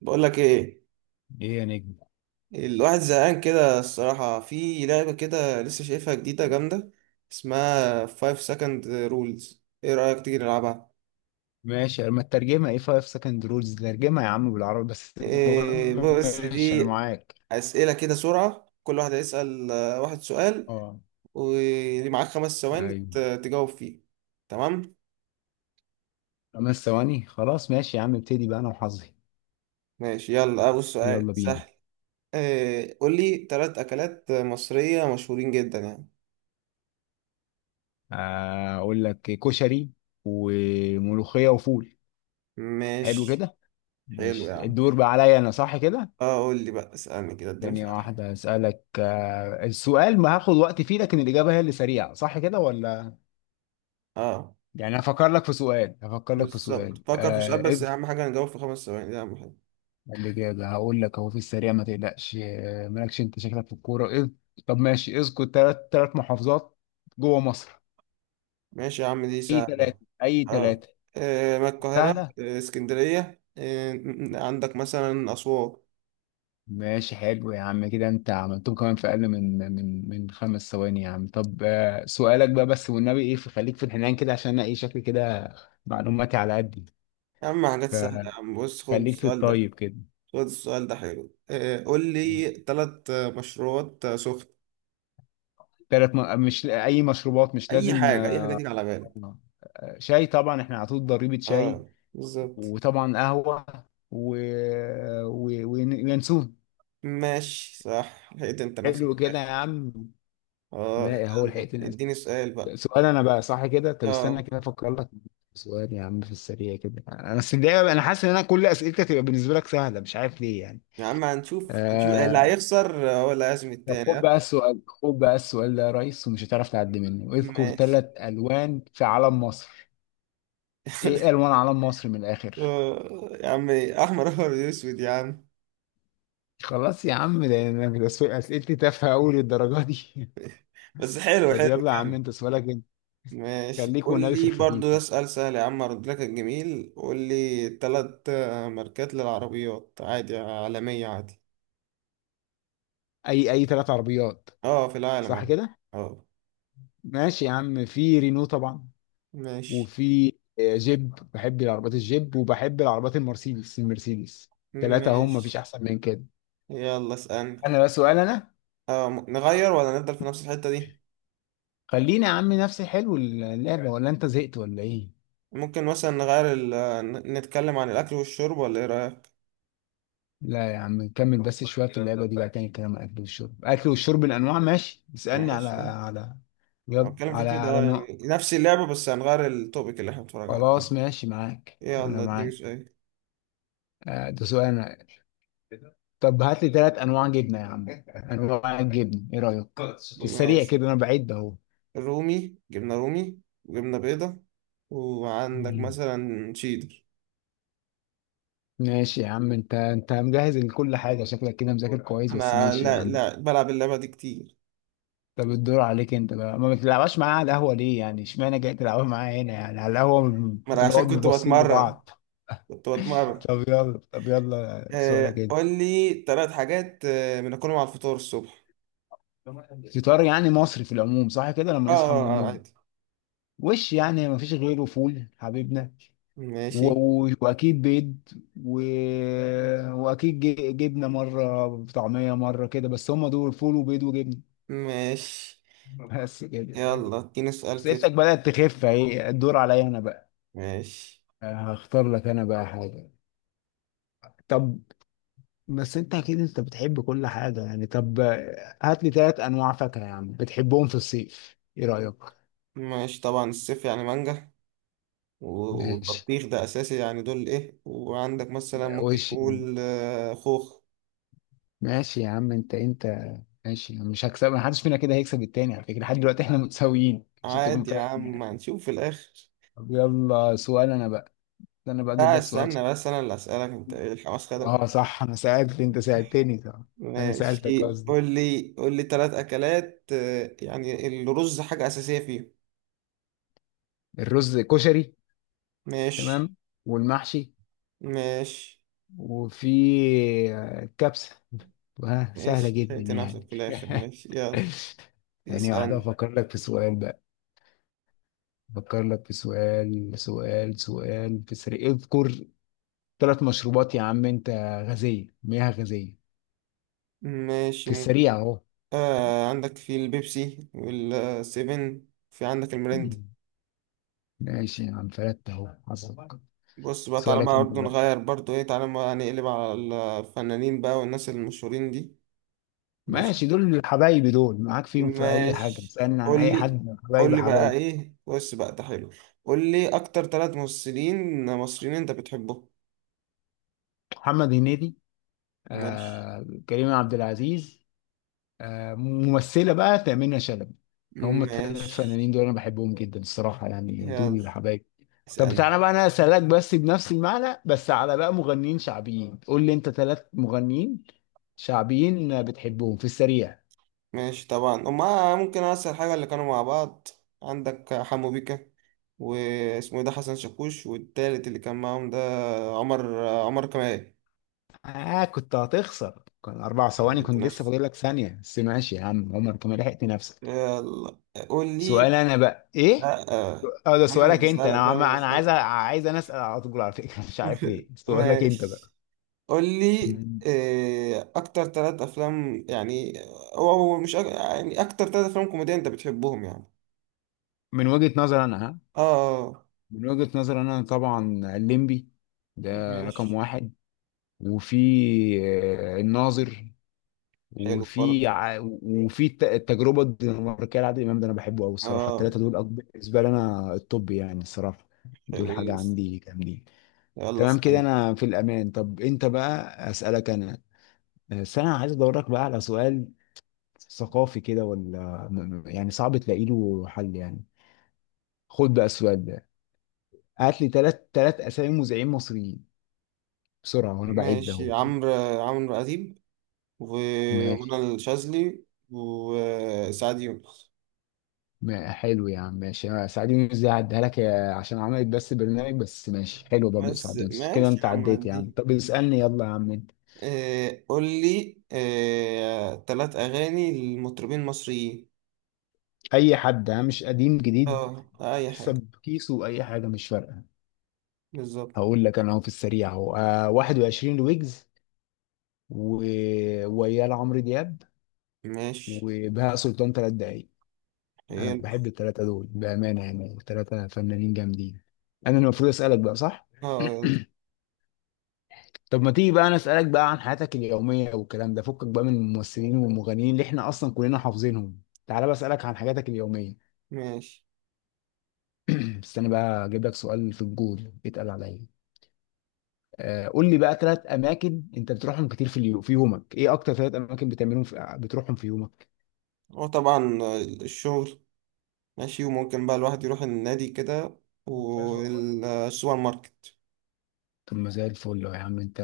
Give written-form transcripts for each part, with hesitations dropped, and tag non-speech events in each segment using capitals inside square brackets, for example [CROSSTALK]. بقول لك ايه. ايه يا نجم. الواحد زهقان كده الصراحة، في لعبة كده لسه شايفها جديدة جامدة، اسمها 5 second rules. ايه رأيك تيجي نلعبها؟ ماشي، اما الترجمة ايه؟ 5 سكند رولز، ترجمة يا عم بالعربي، بس إيه، المهم بص ماشي دي انا معاك. أسئلة كده سرعة. كل واحد هيسأل واحد سؤال. اه. ومعاك خمس ثواني ايوه. تجاوب فيه. تمام. خمس ثواني، خلاص ماشي يا عم، ابتدي بقى انا وحظي. ماشي، يلا أول سؤال يلا بينا. سهل. إيه، قول لي تلات أكلات مصرية مشهورين جدا يعني. اقول لك كشري وملوخية وفول. حلو ماشي، كده. حلو يا ماشي عم. الدور بقى عليا انا صح كده؟ اه، قول لي بقى، اسألني كده، اديني ثانية سؤال. واحدة اسألك. السؤال ما هاخد وقت فيه، لكن الإجابة هي اللي سريعة صح كده ولا؟ اه يعني هفكر لك في سؤال، هفكر لك في بالظبط، سؤال. فكر في سؤال، بس اهم حاجه نجاوب في خمس ثواني، دي اهم حاجه. قال لي كده هقول لك اهو في السريع، ما تقلقش. مالكش، انت شكلك في الكوره اذ. طب ماشي، اذكر ثلاث محافظات جوه مصر. ماشي يا عم، دي اي سهله. ثلاثه، اي اه، ثلاثه ما القاهره. سهله. اسكندريه، عندك مثلا اسوان. ماشي حلو يا عم، كده انت عملتهم كمان في اقل من خمس ثواني يا عم. طب، سؤالك بقى، بس والنبي ايه، فخليك في الحنان كده، عشان انا ايه شكلي كده، معلوماتي على قدي، يا عم حاجات سهله يا عم، بص خد فخليك في السؤال ده. الطيب كده. خد السؤال ده حلو. قول لي ثلاث مشروبات سخن. ثلاث مش اي مشروبات، مش اي لازم. حاجه اي حاجه تيجي على بالك. شاي طبعا، احنا على طول ضريبه شاي، اه بالظبط. وطبعا قهوة و... وينسون. ماشي صح، لقيت انت نفسك حلو في كده يا الاخر. عم. اه، لا هو يلا الحقيقتين، أسف. اديني سؤال بقى. سؤال انا بقى صح كده؟ طب استنى اه كده افكر لك سؤال يا عم في السريع كده. انا السريع، انا حاسس ان انا كل اسئلتك تبقى بالنسبه لك سهله، مش عارف ليه يعني. يا عم، هنشوف هنشوف اللي آه... هيخسر هو اللي هيعزم طب التاني خد آه. بقى السؤال، خد بقى السؤال ده يا ريس، ومش هتعرف تعدي منه. اذكر ماشي. ثلاث الوان في علم مصر. ايه [LAUGHS] الوان علم مصر من الاخر؟ يا عم احمر احمر اسود يا عم. خلاص يا عم، ده اسئلتي تافهه قوي للدرجه دي؟ بس حلو طب حلو يلا يا عم، كمل. انت سؤالك انت. ماشي، خليك قول والنبي في لي الخفيف برضو ده بقى. سؤال سهل يا عم، ارد لك الجميل. قول لي تلات ماركات للعربيات عادي، عالمية عادي. اي، اي ثلاث عربيات؟ اه في العالم صح اه. كده. آه. ماشي يا عم، في رينو طبعا، ماشي. وفي، جيب، بحب العربيات الجيب، وبحب العربيات المرسيدس، المرسيدس. ثلاثة، هم مفيش ماشي، احسن من كده. يلا اسألني. انا بقى سؤال انا. اه، نغير ولا نفضل في نفس الحتة دي؟ خلينا يا عم، نفسي، حلو اللعبة ولا انت زهقت ولا ايه؟ ممكن مثلا نغير نتكلم عن الأكل والشرب، ولا ايه رأيك؟ لا يا عم نكمل بس شوية في اللعبة دي بقى، تاني كلام اكل والشرب، اكل والشرب الانواع، ماشي اسألني على ماشي، على، أنا يلا بتكلم في على كده، على نوع. يعني نفس اللعبة بس هنغير التوبيك اللي احنا بنتفرج عليه. خلاص ماشي معاك، انا يلا اديني معاك. سؤال. ده سؤال أنا. طب هات لي ثلاث انواع جبنه يا عم، انواع [LAUGHS] الجبن ايه رايك؟ في السريع ماشي، كده، انا بعيد اهو. رومي جبنا رومي، وجبنا بيضة، وعندك مم. مثلا شيدر. ماشي يا عم، انت انت مجهز لكل حاجه شكلك كده، مذاكر كويس، بس انا ماشي يا لا عم. لا بلعب اللعبة دي كتير. طب الدور عليك انت بقى، ما بتلعبش معايا على القهوه ليه يعني؟ اشمعنى جاي تلعبها معايا هنا يعني، على القهوه ما انا عشان بنقعد كنت مبصين بتمرن، لبعض. كنت بتمرن. طب يلا، طب يلا سؤالك كده. قول لي ثلاث حاجات بناكلهم على الفطار الصبح. فطار يعني مصري في العموم صح كده، لما اه، نصحى من النوم. عادي. وش يعني، ما فيش غيره، فول حبيبنا، ماشي. واكيد بيض، و... واكيد جبنه، مره طعميه مره كده، بس هم دول فول وبيض وجبنه. ماشي، بس كده. يلا اديني سؤال بس كده. انتك بدات تخف اهي، الدور عليا انا بقى. ماشي. هختار لك انا بقى حاجه. طب، بس انت اكيد انت بتحب كل حاجه يعني، طب هات لي ثلاث انواع فاكهه يا عم بتحبهم في الصيف، ايه رايك؟ ماشي طبعا، الصيف يعني مانجا، ماشي. والبطيخ ده اساسي، يعني دول ايه، وعندك مثلا ممكن وش. نقول خوخ. ماشي يا عم، انت انت ماشي، مش هكسب، محدش فينا كده هيكسب التاني على فكره، لحد دلوقتي احنا متساويين عشان تكون عادي يا فاهم عم، يعني. هنشوف في الاخر. طب يلا سؤال انا بقى. انا بقى اجيب لا لك سؤال صعب. استنى بس، انا اللي اسالك انت، ايه الحماس خدك ولا اه إيه؟ صح، انا سألت، انت سألتني صح. انا سألتك ماشي، قصدي. قول لي ثلاث اكلات، يعني الرز حاجه اساسيه فيهم. الرز كشري. ماشي. تمام. والمحشي. ماشي. وفي، كبسة. سهلة ماشي، جدا لقيت نفسك يعني. في [LAUGHS] الاخر. ماشي، يلا ثانية واحدة اسالني. أفكر لك في سؤال بقى. أفكر لك في سؤال، سؤال سؤال في السريع. اذكر ثلاث مشروبات يا عم أنت. غازية، مياه غازية. ماشي في ممكن. السريع أهو. عندك في البيبسي والسيفن، في عندك المرند. مم. ماشي يا عم، فلت أهو حظك. بص بقى، تعالى سؤالك بقى أنت. برضه نغير، برضه ايه، تعالى بقى نقلب على الفنانين بقى والناس المشهورين دي. ماشي. ماشي، دول حبايبي دول، معاك فيهم في اي حاجه، ماشي، اسالني عن قول اي لي حد، قول حبايبي لي بقى حبايبي. ايه، بص بقى ده حلو. قول لي اكتر ثلاث ممثلين مصريين انت بتحبهم. محمد هنيدي. ماشي. آه كريم عبد العزيز. آه ممثله بقى، تامينة شلبي. هم الثلاث فنانين ماشي، دول انا بحبهم جدا الصراحه يعني، دول يلا اللي حبايبي. طب اسألني. بتاعنا بقى، انا اسالك بس بنفس المعنى، بس على بقى مغنيين شعبيين. قول لي انت ثلاث مغنيين شعبيين بتحبهم في السريع. ماشي طبعا، هما ممكن اسهل حاجة اللي كانوا مع بعض. عندك حمو بيكا، واسمه إيه ده حسن شاكوش، والتالت اللي كان معاهم ده عمر كمال. اه كنت هتخسر، كان اربع ثواني كنت [LAUGHS] لسه فاضل لك ثانيه، بس ماشي يا عم، عمر كمان لحقت نفسك. يلا قول سؤال لي. انا بقى ايه. لا. اه ده انا اللي سؤالك انت، انا اسالك، انا اللي انا عايز اسالك. عايز انا اسال على طول على فكره [LAUGHS] مش عارف ليه. [LAUGHS] سؤالك انت بقى. ماشي، قول لي مم. اكتر ثلاث افلام يعني. او أو مش أك... يعني اكتر ثلاث افلام كوميدية انت بتحبهم يعني. من وجهه نظر انا ها؟ اه آه. من وجهه نظر انا طبعا الليمبي ده، رقم ماشي، واحد. وفي، الناظر. حلو وفي برضه. التجربه الدنماركيه لعادل امام، ده انا بحبه قوي الصراحه. اه، الثلاثه دول اكبر بالنسبه لي انا الطب يعني، الصراحه دول حلو حاجه يس. عندي جامدين. يلا تمام كده اسأل. انا في الامان. طب انت بقى، اسالك انا. بس انا عايز ادور لك بقى على سؤال ثقافي كده، ولا يعني صعب تلاقي له حل يعني. خد بقى السؤال ده. هات لي ثلاث اسامي مذيعين مصريين بسرعه، وانا بعيد ده اهو. ماشي، عمرو اديب، ماشي. ومنى الشاذلي، وسعد يونس. ما حلو يا عم، ماشي، أنا سعد يونس دي هعديها لك يا عشان عملت بس برنامج، بس ماشي حلو برضو بس سعد يونس كده، ماشي يا انت عم عديت يا عم. عدي. طب اسالني، يلا يا عم انت. قول لي تلات أغاني لمطربين مصريين. اي حد ها، مش قديم جديد؟ اه أي حاجة. حسب كيسه، اي حاجه مش فارقه. بالظبط. هقول لك انا اهو في السريع اهو، آه 21 ويجز، و... ويا عمرو دياب، ماشي وبهاء سلطان، ثلاث دقايق. انا حلو. بحب الثلاثه دول بامانه يعني، ثلاثه فنانين جامدين. انا المفروض اسالك بقى صح. اه يلا. [CLEARS THROAT] طب ما تيجي بقى انا اسالك بقى عن حياتك اليوميه والكلام ده، فكك بقى من الممثلين والمغنيين اللي احنا اصلا كلنا حافظينهم، تعالى بقى اسالك عن حاجاتك اليوميه. ماشي، [CLEARS THROAT] استنى بقى اجيب لك سؤال في الجول، اتقل عليا. قول لي بقى ثلاث اماكن انت بتروحهم كتير في يومك. ايه اكتر ثلاث اماكن بتروحهم في يومك؟ هو طبعا الشغل. ماشي، وممكن بقى الواحد يروح النادي كده، والسوبر ماركت. طب ما زي الفل يا عم انت،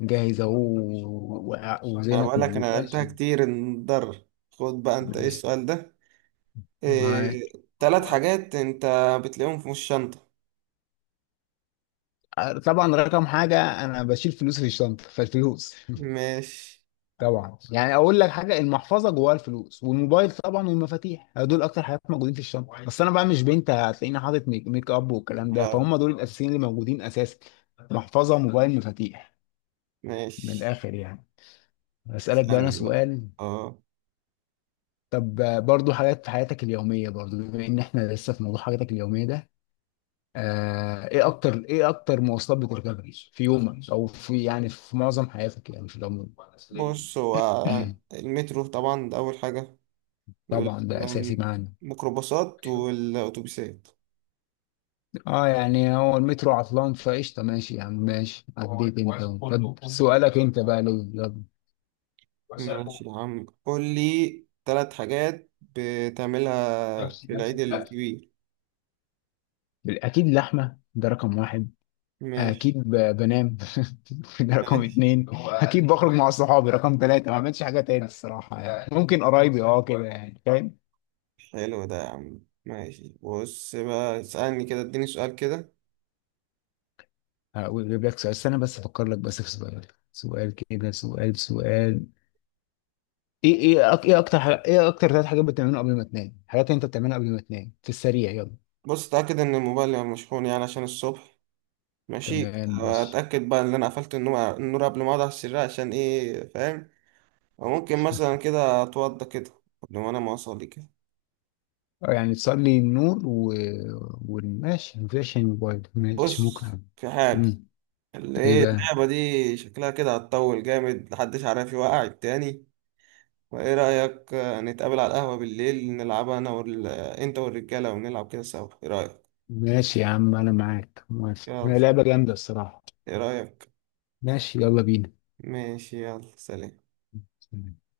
جاهز اهو، و- أنا وذهنك بقول لك أنا موجود، لعبتها ماشي. كتير نضر. خد بقى أنت إيه ماشي السؤال ده. معاك. إيه تلات حاجات أنت بتلاقيهم في الشنطة. طبعا رقم حاجة، أنا بشيل فلوسي في الشنطة، فالفلوس ماشي. طبعا، يعني أقول لك حاجة، المحفظة جواها الفلوس، والموبايل طبعا، والمفاتيح. دول أكتر حاجات موجودين في الشنطة، بس أنا بقى مش بنت هتلاقيني حاطط ميك أب والكلام ده، اه. فهم دول الأساسيين اللي موجودين أساسا. محفظة، موبايل، مفاتيح. من ماشي، الآخر يعني. أسألك بقى أنا اسألني بقى. سؤال. اه طب، برضو حاجات في حياتك اليومية، برضو بما إن إحنا لسه في موضوع حاجاتك اليومية ده. ايه اكتر مواصلات بتركبها في يومك، او في يعني في معظم حياتك يعني في العموم؟ بص، هو المترو طبعا ده أول حاجة، طبعا ده اساسي معانا. والميكروباصات والأتوبيسات. اه يعني هو المترو عطلان فقشطه، ماشي يا عم، ماشي عديت انت أهو. طب سؤالك انت بقى لو، يلا. ماشي يا عم، قول لي تلات حاجات بتعملها في العيد الكبير. اكيد لحمه، ده رقم واحد. اكيد ماشي. بنام [LAUGHS] ده رقم ماشي، اتنين. اكيد بخرج مع صحابي رقم تلاته. ما عملتش حاجه تاني الصراحه يعني، ممكن قرايبي اه كده، يعني فاهم. حلو ده يا عم. ماشي، بص بقى اسألني كده، اديني سؤال كده. اجيب لك سؤال، استنى بس افكر لك بس في سؤال. سؤال كده، سؤال سؤال. ايه ايه أك- ايه اكتر حاجة ايه اكتر ثلاث حاجات بتعملهم قبل ما تنام، حاجات انت بتعملها قبل ما تنام في السريع، يلا. بص اتأكد ان الموبايل يبقى مشحون يعني عشان الصبح. ماشي. تمام ماشي. اتأكد بقى ان انا قفلت النور قبل ما اقعد على السرير عشان ايه فاهم. وممكن مثلا كده اتوضى كده قبل ما انا ما اصلي كده. يعني تصلي النور والماشي، مفيش الموبايل، ماشي ممكن. بص في حاجة، امم اللي ايه ايه بقى؟ اللعبة دي شكلها كده هتطول جامد، محدش عارف يوقع التاني. فايه رأيك نتقابل على القهوة بالليل نلعبها انا انت والرجالة، ونلعب كده سوا، ايه رأيك؟ ماشي يا عم انا معاك موافق، يلا. هي لعبة جامدة الصراحة. ايه رأيك. ماشي يلا ماشي يلا سلام. بينا.